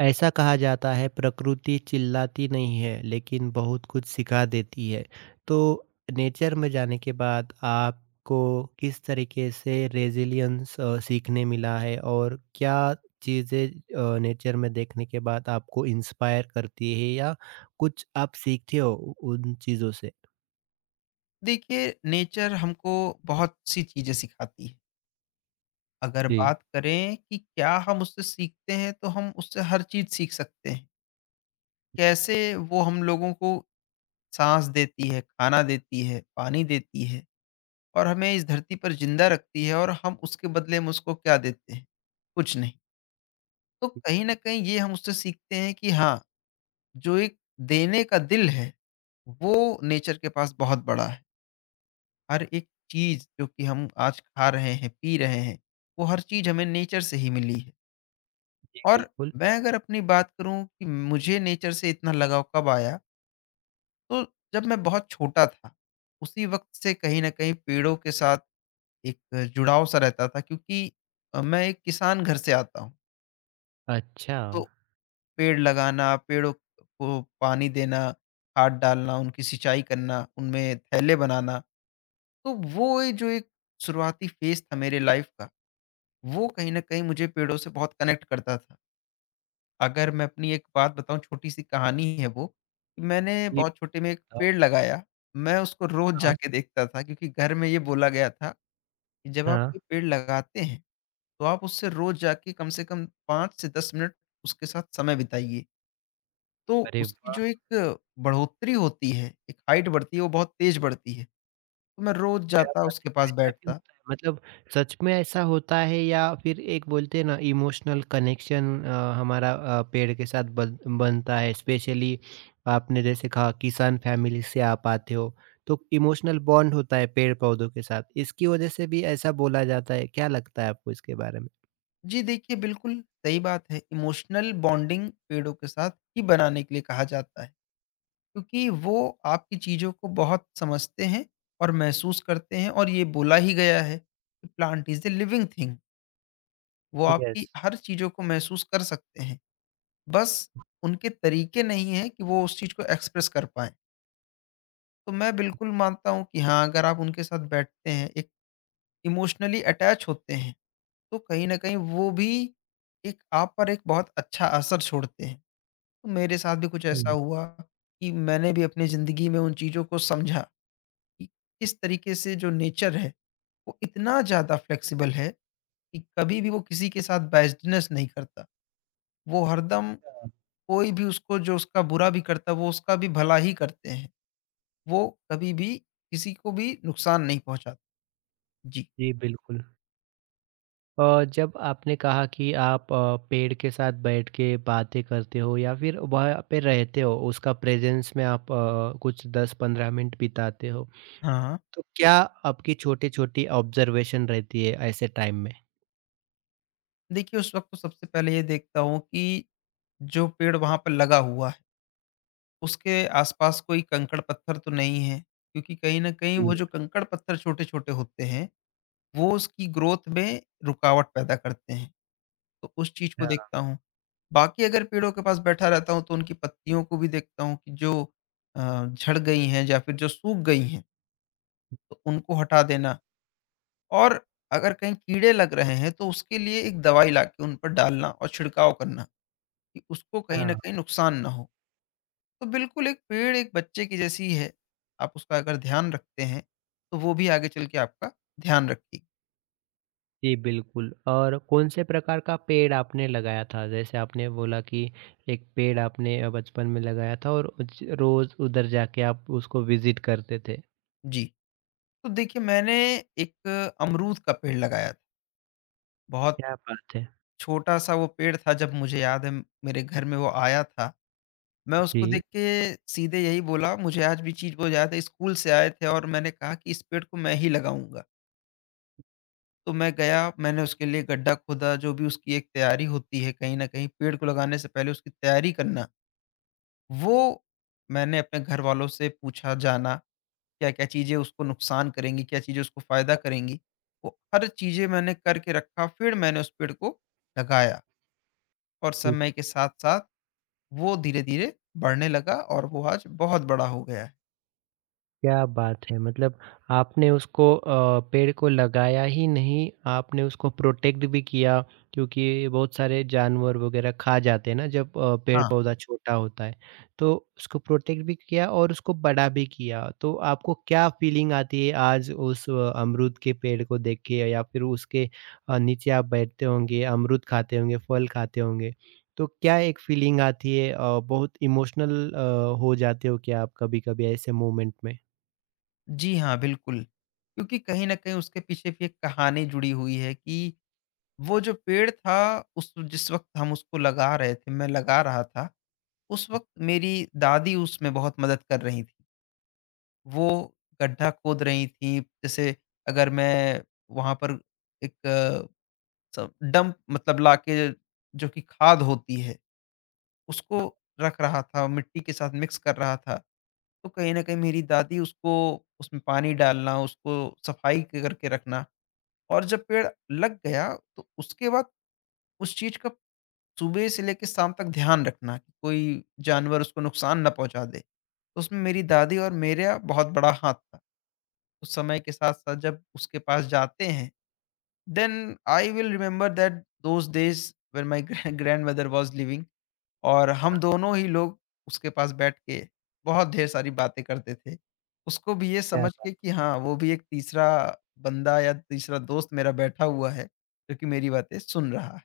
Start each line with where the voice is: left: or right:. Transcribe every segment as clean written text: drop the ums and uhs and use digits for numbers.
right: ऐसा कहा जाता है, प्रकृति चिल्लाती नहीं है लेकिन बहुत कुछ सिखा देती है। तो नेचर में जाने के बाद आपको किस तरीके से रेजिलियंस सीखने मिला है, और क्या चीज़ें नेचर में देखने के बाद आपको इंस्पायर करती है, या कुछ आप सीखते हो उन चीज़ों से?
left: देखिए नेचर हमको बहुत सी चीजें सिखाती है। अगर
right: जी,
left: बात करें कि क्या हम उससे सीखते हैं, तो हम उससे हर चीज सीख सकते हैं। कैसे वो हम लोगों को सांस देती है, खाना देती है, पानी देती है, और हमें इस धरती पर जिंदा रखती है। और हम उसके बदले में उसको क्या देते हैं? कुछ नहीं। तो कहीं ना कहीं ये हम उससे सीखते हैं कि हाँ, जो एक देने का दिल है, वो नेचर के पास बहुत बड़ा है। हर एक चीज़ जो कि हम आज खा रहे हैं, पी रहे हैं, वो हर चीज़ हमें नेचर से ही मिली है।
right: जी,
left: और
right: बिल्कुल।
left: मैं अगर अपनी बात करूँ कि मुझे नेचर से इतना लगाव कब आया, तो जब मैं बहुत छोटा था, उसी वक़्त से कहीं न कहीं पेड़ों के साथ एक जुड़ाव-सा रहता था, क्योंकि मैं एक किसान घर से आता हूँ।
right: अच्छा,
left: तो पेड़ लगाना, पेड़ों को पानी देना, खाद डालना, उनकी सिंचाई करना, उनमें थैले बनाना, तो वो ए जो एक शुरुआती फ़ेज़ था मेरे लाइफ़ का, वो कहीं न कहीं मुझे पेड़ों से बहुत कनेक्ट करता था। अगर मैं अपनी एक बात बताऊँ, छोटी-सी कहानी है वो, कि मैंने
right: ये
left: बहुत छोटे में एक
right: बताओ।
left: पेड़ लगाया। मैं उसको रोज़
right: हाँ,
left: जाके देखता था, क्योंकि घर में ये बोला गया था कि जब आप
right: हाँ।
left: कोई पेड़ लगाते हैं, तो आप उससे रोज़ जाके कम से कम 5 से 10 मिनट उसके साथ समय बिताइए। तो
right: अरे
left: उसकी
right: वाह,
left: जो एक बढ़ोतरी होती है, एक हाइट बढ़ती है, वो बहुत तेज़ बढ़ती है। तो मैं रोज़
right: क्या
left: जाता
right: बात
left: उसके
right: है!
left: पास
right: ऐसा भी
left: बैठता।
right: होता है? मतलब सच में ऐसा होता है या फिर एक बोलते हैं ना, इमोशनल कनेक्शन, हमारा पेड़ के साथ बन बनता है स्पेशली। आपने जैसे कहा किसान फैमिली से आप आते हो, तो इमोशनल बॉन्ड होता है पेड़-पौधों के साथ, इसकी वजह से भी ऐसा बोला जाता है, क्या लगता है आपको इसके बारे में?
left: जी, देखिए, बिल्कुल सही बात है। इमोशनल बॉन्डिंग पेड़ों के साथ ही बनाने के लिए कहा जाता है, क्योंकि वो आपकी चीज़ों को बहुत समझते हैं और महसूस करते हैं। और ये बोला ही गया है कि plant is a living thing. वो आपकी
right: यस,
left: हर चीज़ों को महसूस कर सकते हैं, बस उनके तरीके नहीं हैं कि वो उस चीज़ को एक्सप्रेस कर पाएँ। तो मैं बिल्कुल मानता हूँ कि हाँ, अगर आप उनके साथ बैठते हैं, एक इमोशनली अटैच होते हैं, तो कहीं न कहीं वो भी एक आप पर एक बहुत अच्छा असर छोड़ते हैं। तो मेरे साथ भी कुछ ऐसा
right: हाँ,
left: हुआ कि मैंने भी अपनी ज़िंदगी में उन चीज़ों को समझा कि किस तरीके से जो नेचर है, वो इतना ज़्यादा फ्लेक्सिबल है कि कभी भी वो किसी के साथ बैजनेस नहीं करता। वो हरदम
right: हाँ,
left: कोई भी उसको जो उसका बुरा भी करता है, वो उसका भी भला ही करते हैं। वो कभी भी किसी को भी नुकसान नहीं पहुँचाते। जी।
right: जी बिल्कुल। जब आपने कहा कि आप पेड़ के साथ बैठ के बातें करते हो या फिर वहाँ पे रहते हो, उसका प्रेज़ेंस में आप कुछ 10-15 मिनट बिताते हो,
left: हाँ,
right: तो क्या आपकी छोटी-छोटी ऑब्ज़र्वेशन रहती है ऐसे टाइम में?
left: देखिए, उस वक़्त तो सबसे पहले ये देखता हूँ कि जो पेड़ वहाँ पर लगा हुआ है, उसके आसपास कोई कंकड़-पत्थर तो नहीं है, क्योंकि कहीं न कहीं वो
right: जी,
left: जो कंकड़-पत्थर छोटे-छोटे होते हैं, वो उसकी ग्रोथ में रुकावट पैदा करते हैं, तो उस चीज़ को
right: हाँ,
left: देखता हूँ। बाकी अगर पेड़ों के पास बैठा रहता हूँ, तो उनकी पत्तियों को भी देखता हूँ कि जो झड़ गई हैं या फिर जो सूख गई हैं, तो उनको हटा देना। और अगर कहीं कीड़े लग रहे हैं, तो उसके लिए एक दवाई लाके उन पर डालना और छिड़काव करना कि उसको कहीं न
right: हाँ।
left: कहीं नुकसान ना हो। तो बिल्कुल एक पेड़ एक बच्चे की जैसी ही है। आप उसका अगर ध्यान रखते हैं, तो वो भी आगे चल के आपका ध्यान रखेगी।
right: जी, बिल्कुल। और कौन से प्रकार का पेड़ आपने लगाया था? जैसे आपने बोला कि एक पेड़ आपने बचपन में लगाया था, और ज रोज़ उधर जाके आप उसको विज़िट करते थे।
left: जी, तो देखिए, मैंने एक अमरूद का पेड़ लगाया था। बहुत
right: क्या बात है!
left: छोटा-सा वो पेड़ था, जब मुझे याद है मेरे घर में वो आया था। मैं उसको
right: जी।
left: देख के सीधे यही बोला, मुझे आज भी चीज़ वो याद है, स्कूल से आए थे और मैंने कहा कि इस पेड़ को मैं ही लगाऊँगा। तो मैं गया, मैंने उसके लिए गड्ढा खोदा, जो भी उसकी एक तैयारी होती है, कहीं न कहीं पेड़ को लगाने से पहले उसकी तैयारी करना। वो मैंने अपने घरवालों से पूछा जाना, क्या-क्या चीज़ें उसको नुकसान करेंगी, क्या चीज़ें उसको फ़ायदा करेंगी। वो हर चीज़ें मैंने करके रखा, फिर मैंने उस पेड़ को लगाया और समय के साथ-साथ वो धीरे-धीरे बढ़ने लगा और वो आज बहुत बड़ा हो गया है।
right: क्या बात है! मतलब आपने उसको पेड़ को लगाया ही नहीं, आपने उसको प्रोटेक्ट भी किया क्योंकि बहुत सारे जानवर वगैरह खा जाते हैं ना जब
left: हाँ,
right: पेड़-पौधा छोटा होता है। तो उसको प्रोटेक्ट भी किया और उसको बड़ा भी किया। तो आपको क्या फीलिंग आती है आज उस अमरूद के पेड़ को देख के, या फिर उसके नीचे आप बैठते होंगे, अमरूद खाते होंगे, फल खाते होंगे। तो क्या एक फीलिंग आती है, बहुत इमोशनल हो जाते हो क्या आप कभी-कभी ऐसे मोमेंट में?
left: जी हाँ, बिल्कुल। क्योंकि कहीं न कहीं उसके पीछे भी एक कहानी जुड़ी हुई है कि वो जो पेड़ था, उस जिस वक़्त हम उसको लगा रहे थे, मैं लगा रहा था, उस वक़्त मेरी दादी उसमें बहुत मदद कर रही थी। वो गड्ढा खोद रही थीं। जैसे, अगर मैं वहाँ पर एक स डंप मतलब लाके, जो कि खाद होती है, उसको रख रहा था, मिट्टी के साथ मिक्स कर रहा था। तो कहीं न कहीं मेरी दादी उसको उसमें पानी डालना, उसको सफाई करके रखना, और जब पेड़ लग गया, तो उसके बाद उस चीज़ का सुबह से लेके शाम तक ध्यान रखना कि कोई जानवर उसको नुकसान ना पहुँचा दे। तो उसमें मेरी दादी और मेरा बहुत बड़ा हाथ था। उस समय के साथ-साथ जब उसके पास जाते हैं, then I will remember that those days when my grandmother was living. और हम दोनों ही लोग उसके पास बैठ के बहुत ढेर सारी बातें करते थे। उसको भी ये
right: क्या
left: समझ
right: बात।
left: के कि हाँ, वो भी एक तीसरा बंदा या तीसरा दोस्त मेरा बैठा हुआ है, जो कि मेरी बातें सुन रहा है।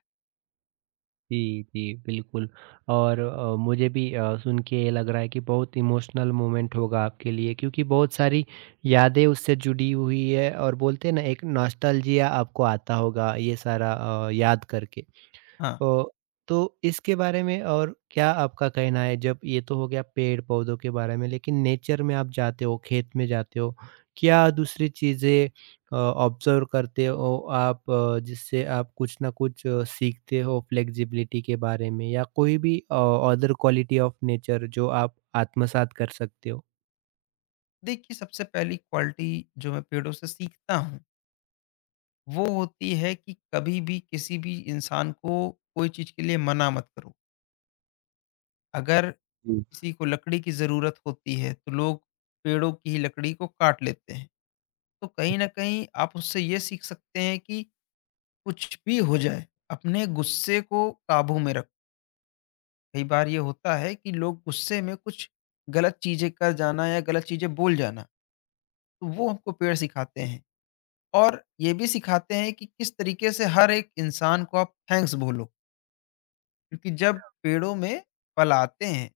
right: जी, जी, बिल्कुल। और मुझे भी सुन के ये लग रहा है कि बहुत इमोशनल मोमेंट होगा आपके लिए, क्योंकि बहुत सारी यादें उससे जुड़ी हुई है, और बोलते हैं ना एक नॉस्टैल्जिया आपको आता होगा ये सारा याद करके।
left: हाँ,
right: ओ, तो इसके बारे में और क्या आपका कहना है? जब ये तो हो गया पेड़ पौधों के बारे में, लेकिन नेचर में आप जाते हो, खेत में जाते हो, क्या दूसरी चीज़ें ऑब्जर्व करते हो आप जिससे आप कुछ ना कुछ सीखते हो फ्लेक्सिबिलिटी के बारे में, या कोई भी अदर क्वालिटी ऑफ नेचर जो आप आत्मसात कर सकते
left: देखिए, सबसे पहली क्वालिटी जो मैं पेड़ों से सीखता हूँ, वो होती है कि कभी भी किसी भी इंसान को कोई चीज़ के लिए मना मत करो। अगर
right: हो?
left: किसी को लकड़ी की ज़रूरत होती है, तो लोग पेड़ों की ही लकड़ी को काट लेते हैं। तो कहीं न कहीं आप उससे ये सीख सकते हैं कि कुछ भी हो जाए, अपने गुस्से को काबू में रखो। कई बार ये होता है कि लोग गुस्से में कुछ गलत चीज़ें कर जाना या गलत चीज़ें बोल जाना, तो वो हमको पेड़ सिखाते हैं। और ये भी सिखाते हैं कि किस तरीके से हर एक इंसान को आप थैंक्स बोलो, क्योंकि जब पेड़ों में फल आते हैं,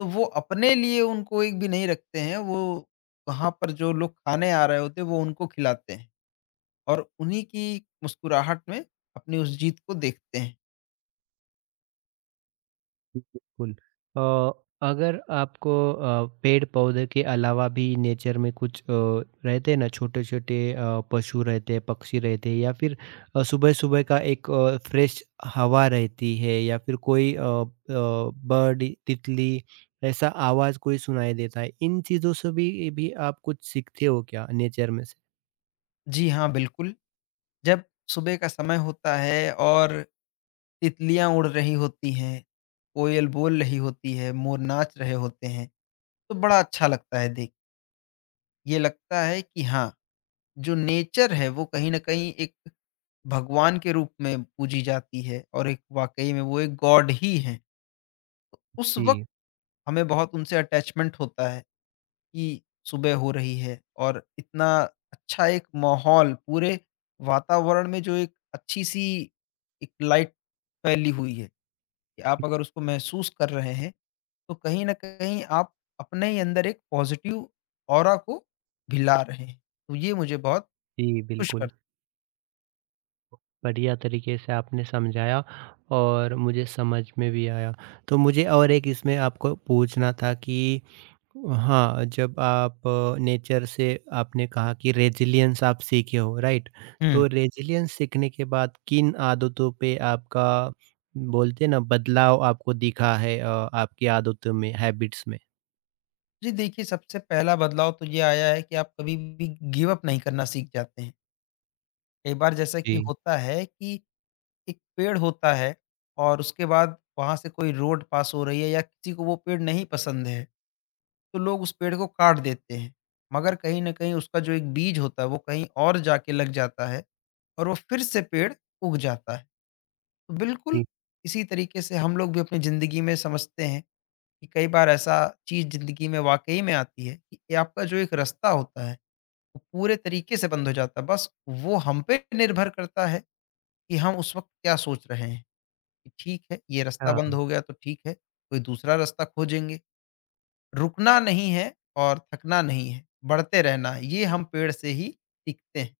left: तो वो अपने लिए उनको एक भी नहीं रखते हैं। वो वहाँ पर जो लोग खाने आ रहे होते हैं, वो उनको खिलाते हैं और उन्हीं की मुस्कुराहट में अपनी उस जीत को देखते हैं।
right: बिल्कुल। अ, अगर आपको पेड़-पौधे के अलावा भी नेचर में कुछ रहते हैं ना, छोटे-छोटे पशु रहते हैं, पक्षी रहते हैं, या फिर सुबह-सुबह का एक फ्रेश हवा रहती है, या फिर कोई बर्ड, तितली, ऐसा आवाज़ कोई सुनाई देता है। इन चीज़ों से भी आप कुछ सीखते हो क्या नेचर में से?
left: जी हाँ, बिल्कुल। जब सुबह का समय होता है और तितलियाँ उड़ रही होती हैं, कोयल बोल रही होती है, मोर नाच रहे होते हैं, तो बड़ा अच्छा लगता है देख। ये लगता है कि हाँ, जो नेचर है, वो कहीं न कहीं एक भगवान के रूप में पूजी जाती है और एक वाक़ई में वो एक गॉड ही हैं। उस वक़्त
right: जी,
left: हमें बहुत उनसे अटैचमेंट होता है कि सुबह हो रही है और इतना अच्छा एक माहौल पूरे वातावरण में, जो एक अच्छी-सी एक लाइट फैली हुई है, कि आप अगर उसको महसूस कर रहे हैं, तो कहीं न कहीं आप अपने ही अंदर एक पॉज़िटिव ऑरा को भिला रहे हैं। तो ये मुझे बहुत
right: जी,
left: खुश
right: बिल्कुल।
left: कर
right: बढ़िया तरीके से आपने समझाया, और मुझे समझ में भी आया। तो मुझे और एक इसमें आपको पूछना था कि हाँ, जब आप नेचर से आपने कहा कि रेज़िलियंस आप सीखे हो, राइट?
left: हुँ।
right: तो रेज़िलियंस सीखने के बाद किन आदतों पे आपका बोलते हैं ना बदलाव आपको दिखा है आपकी आदतों में, हैबिट्स में?
left: जी, देखिए, सबसे पहला बदलाव तो ये आया है कि आप कभी भी गिव अप नहीं करना सीख जाते हैं। कई बार जैसा कि
right: जी।
left: होता है कि एक पेड़ होता है और उसके बाद वहाँ से कोई रोड पास हो रही है या किसी को वो पेड़ नहीं पसंद है, तो लोग उस पेड़ को काट देते हैं। मगर कहीं न कहीं उसका जो एक बीज होता है, वो कहीं और जाके लग जाता है और वो फिर से पेड़ उग जाता है। तो बिल्कुल
right: जी,
left: इसी तरीके से हम लोग भी अपनी ज़िंदगी में समझते हैं कि कई बार ऐसा चीज़ ज़िंदगी में वाक़ई में आती है कि ये आपका जो एक रास्ता होता है, वो पूरे तरीके से बंद हो जाता है। बस वो हम पे निर्भर करता है कि हम उस वक़्त क्या सोच रहे हैं। कि ठीक है, ये रास्ता बंद
right: हाँ।
left: हो गया, तो ठीक है, कोई दूसरा रास्ता खोजेंगे। रुकना नहीं है और थकना नहीं है, बढ़ते रहना है, ये हम पेड़ से ही सीखते हैं।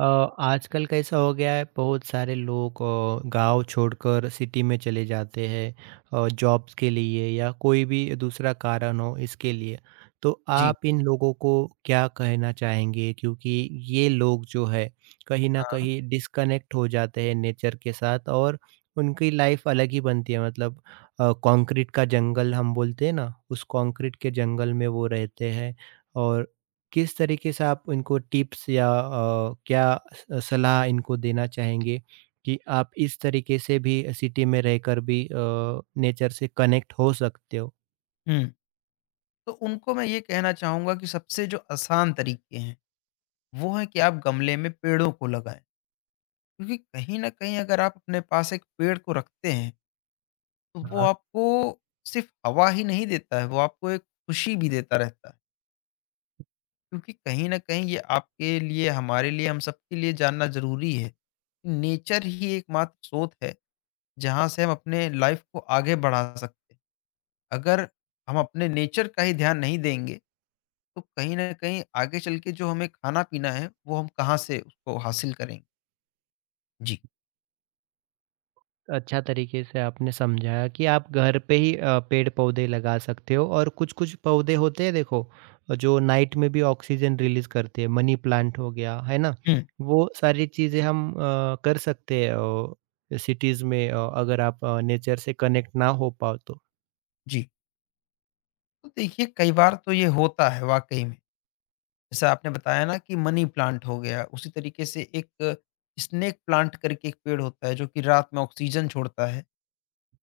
right: आजकल कैसा हो गया है, बहुत सारे लोग गांव छोड़कर सिटी में चले जाते हैं जॉब्स के लिए, या कोई भी दूसरा कारण हो इसके लिए, तो
left: जी,
right: आप इन लोगों को क्या कहना चाहेंगे? क्योंकि ये लोग जो है कहीं ना
left: हाँ।
right: कहीं डिस्कनेक्ट हो जाते हैं नेचर के साथ, और उनकी लाइफ अलग ही बनती है, मतलब कंक्रीट का जंगल हम बोलते हैं ना, उस कंक्रीट के जंगल में वो रहते हैं। और किस तरीके से आप इनको टिप्स या क्या स सलाह इनको देना चाहेंगे कि आप इस तरीके से भी सिटी में रहकर भी नेचर से कनेक्ट हो सकते हो?
left: हुँ, तो उनको मैं ये कहना चाहूँगा कि सबसे जो आसान तरीके हैं, वो है कि आप गमले में पेड़ों को लगाएँ। क्योंकि कहीं न कहीं अगर आप अपने पास एक पेड़ को रखते हैं, तो वो
right: हाँ,
left: आपको सिर्फ़ हवा ही नहीं देता है, वो आपको एक खुशी भी देता रहता है। क्योंकि कहीं न कहीं ये आपके लिए, हमारे लिए, हम सबके लिए जानना ज़रूरी है कि नेचर ही एकमात्र स्रोत है, जहाँ से हम अपने लाइफ़ को आगे बढ़ा सकते हैं। अगर हम अपने नेचर का ही ध्यान नहीं देंगे, तो कहीं न कहीं आगे चल के जो हमें खाना-पीना है, वो हम कहाँ से उसको हासिल करेंगे? जी।
right: अच्छा तरीके से आपने समझाया कि आप घर पे ही पेड़-पौधे लगा सकते हो, और कुछ-कुछ पौधे होते हैं देखो, जो नाइट में भी ऑक्सीजन रिलीज़ करते हैं, मनी प्लांट हो गया, है ना?
left: हुँ,
right: वो सारी चीज़ें हम कर सकते हैं सिटीज़ में अगर आप नेचर से कनेक्ट ना हो पाओ तो।
left: जी। तो देखिए, कई बार तो ये होता है वाक़ई में। जैसा आपने बताया ना कि मनी प्लांट हो गया, उसी तरीके से एक स्नेक प्लांट करके एक पेड़ होता है, जो कि रात में ऑक्सीजन छोड़ता है।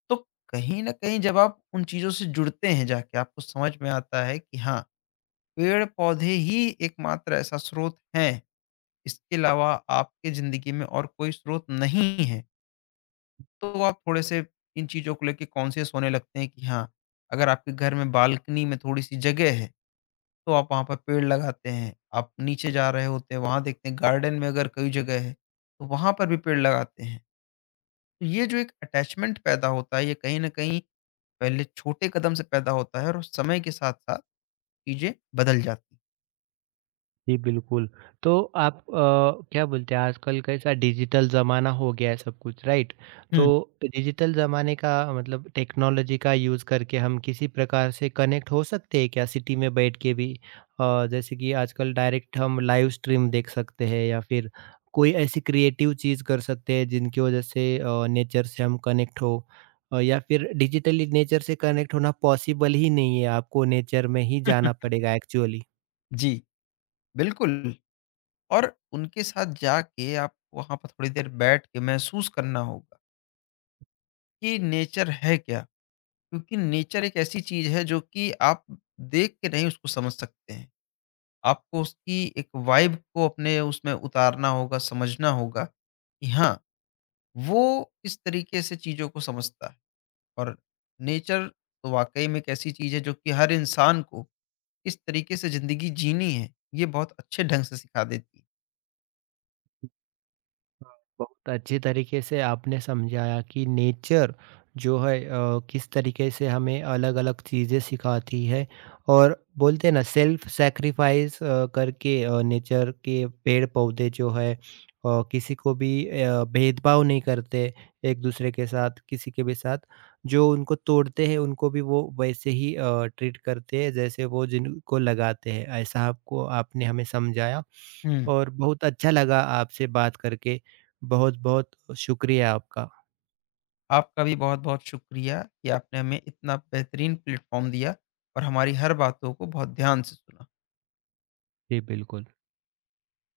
left: तो कहीं न कहीं जब आप उन चीज़ों से जुड़ते हैं जाके, आपको समझ में आता है कि हाँ, पेड़-पौधे ही एकमात्र ऐसा स्रोत हैं, इसके अलावा आपके ज़िंदगी में और कोई स्रोत नहीं है। तो आप थोड़े-से इन चीज़ों को लेके कॉन्शियस होने लगते हैं कि हाँ, अगर आपके घर में बालकनी में थोड़ी-सी जगह है, तो आप वहाँ पर पेड़ लगाते हैं। आप नीचे जा रहे होते हैं, वहाँ देखते हैं गार्डन में अगर कोई जगह है, तो वहाँ पर भी पेड़ लगाते हैं। तो ये जो एक अटैचमेंट पैदा होता है, ये कहीं न कहीं पहले छोटे कदम से पैदा होता है और समय के साथ-साथ चीज़ें बदल जाती हैं।
right: जी, बिल्कुल। तो आप क्या बोलते हैं, आजकल कैसा डिजिटल ज़माना हो गया है सब कुछ, राइट? तो
left: हुँ।
right: डिजिटल ज़माने का मतलब टेक्नोलॉजी का यूज़ करके हम किसी प्रकार से कनेक्ट हो सकते हैं क्या सिटी में बैठ के भी? जैसे कि आजकल डायरेक्ट हम लाइव स्ट्रीम देख सकते हैं, या फिर कोई ऐसी क्रिएटिव चीज़ कर सकते हैं जिनकी वज़ह से नेचर से हम कनेक्ट हो, या फिर डिजिटली नेचर से कनेक्ट होना पॉसिबल ही नहीं है, आपको नेचर में ही जाना पड़ेगा एक्चुअली?
left: जी। बिल्कुल, और उनके साथ जाके आपको वहाँ पर थोड़ी देर बैठ के महसूस करना होगा कि नेचर है क्या? क्योंकि नेचर एक ऐसी चीज़ है, जो कि आप देख के नहीं उसको समझ सकते हैं। आपको उसकी एक वाइब को अपने उसमें उतारना होगा, समझना होगा कि हाँ, वो किस तरीके से चीज़ों को समझता है और नेचर तो वाक़ई में एक ऐसी चीज़ है, जो कि हर इंसान को किस तरीके से ज़िंदगी जीनी है, ये बहुत अच्छे ढंग से सिखा देती है।
right: बहुत अच्छे तरीके से आपने समझाया कि नेचर जो है किस तरीके से हमें अलग-अलग चीज़ें सिखाती है, और बोलते हैं ना सेल्फ सैक्रिफाइस करके नेचर के पेड़-पौधे जो है किसी को भी भेदभाव नहीं करते एक दूसरे के साथ, किसी के भी साथ। जो उनको तोड़ते हैं उनको भी वो वैसे ही ट्रीट करते हैं जैसे वो जिनको लगाते हैं, ऐसा आपको आपने हमें समझाया।
left: हुँ।
right: और बहुत अच्छा लगा आपसे बात करके। बहुत-बहुत शुक्रिया आपका।
left: आपका भी बहुत-बहुत शुक्रिया कि आपने हमें इतना बेहतरीन प्लेटफ़ॉर्म दिया और हमारी हर बातों को बहुत ध्यान से सुना।
right: जी, बिल्कुल।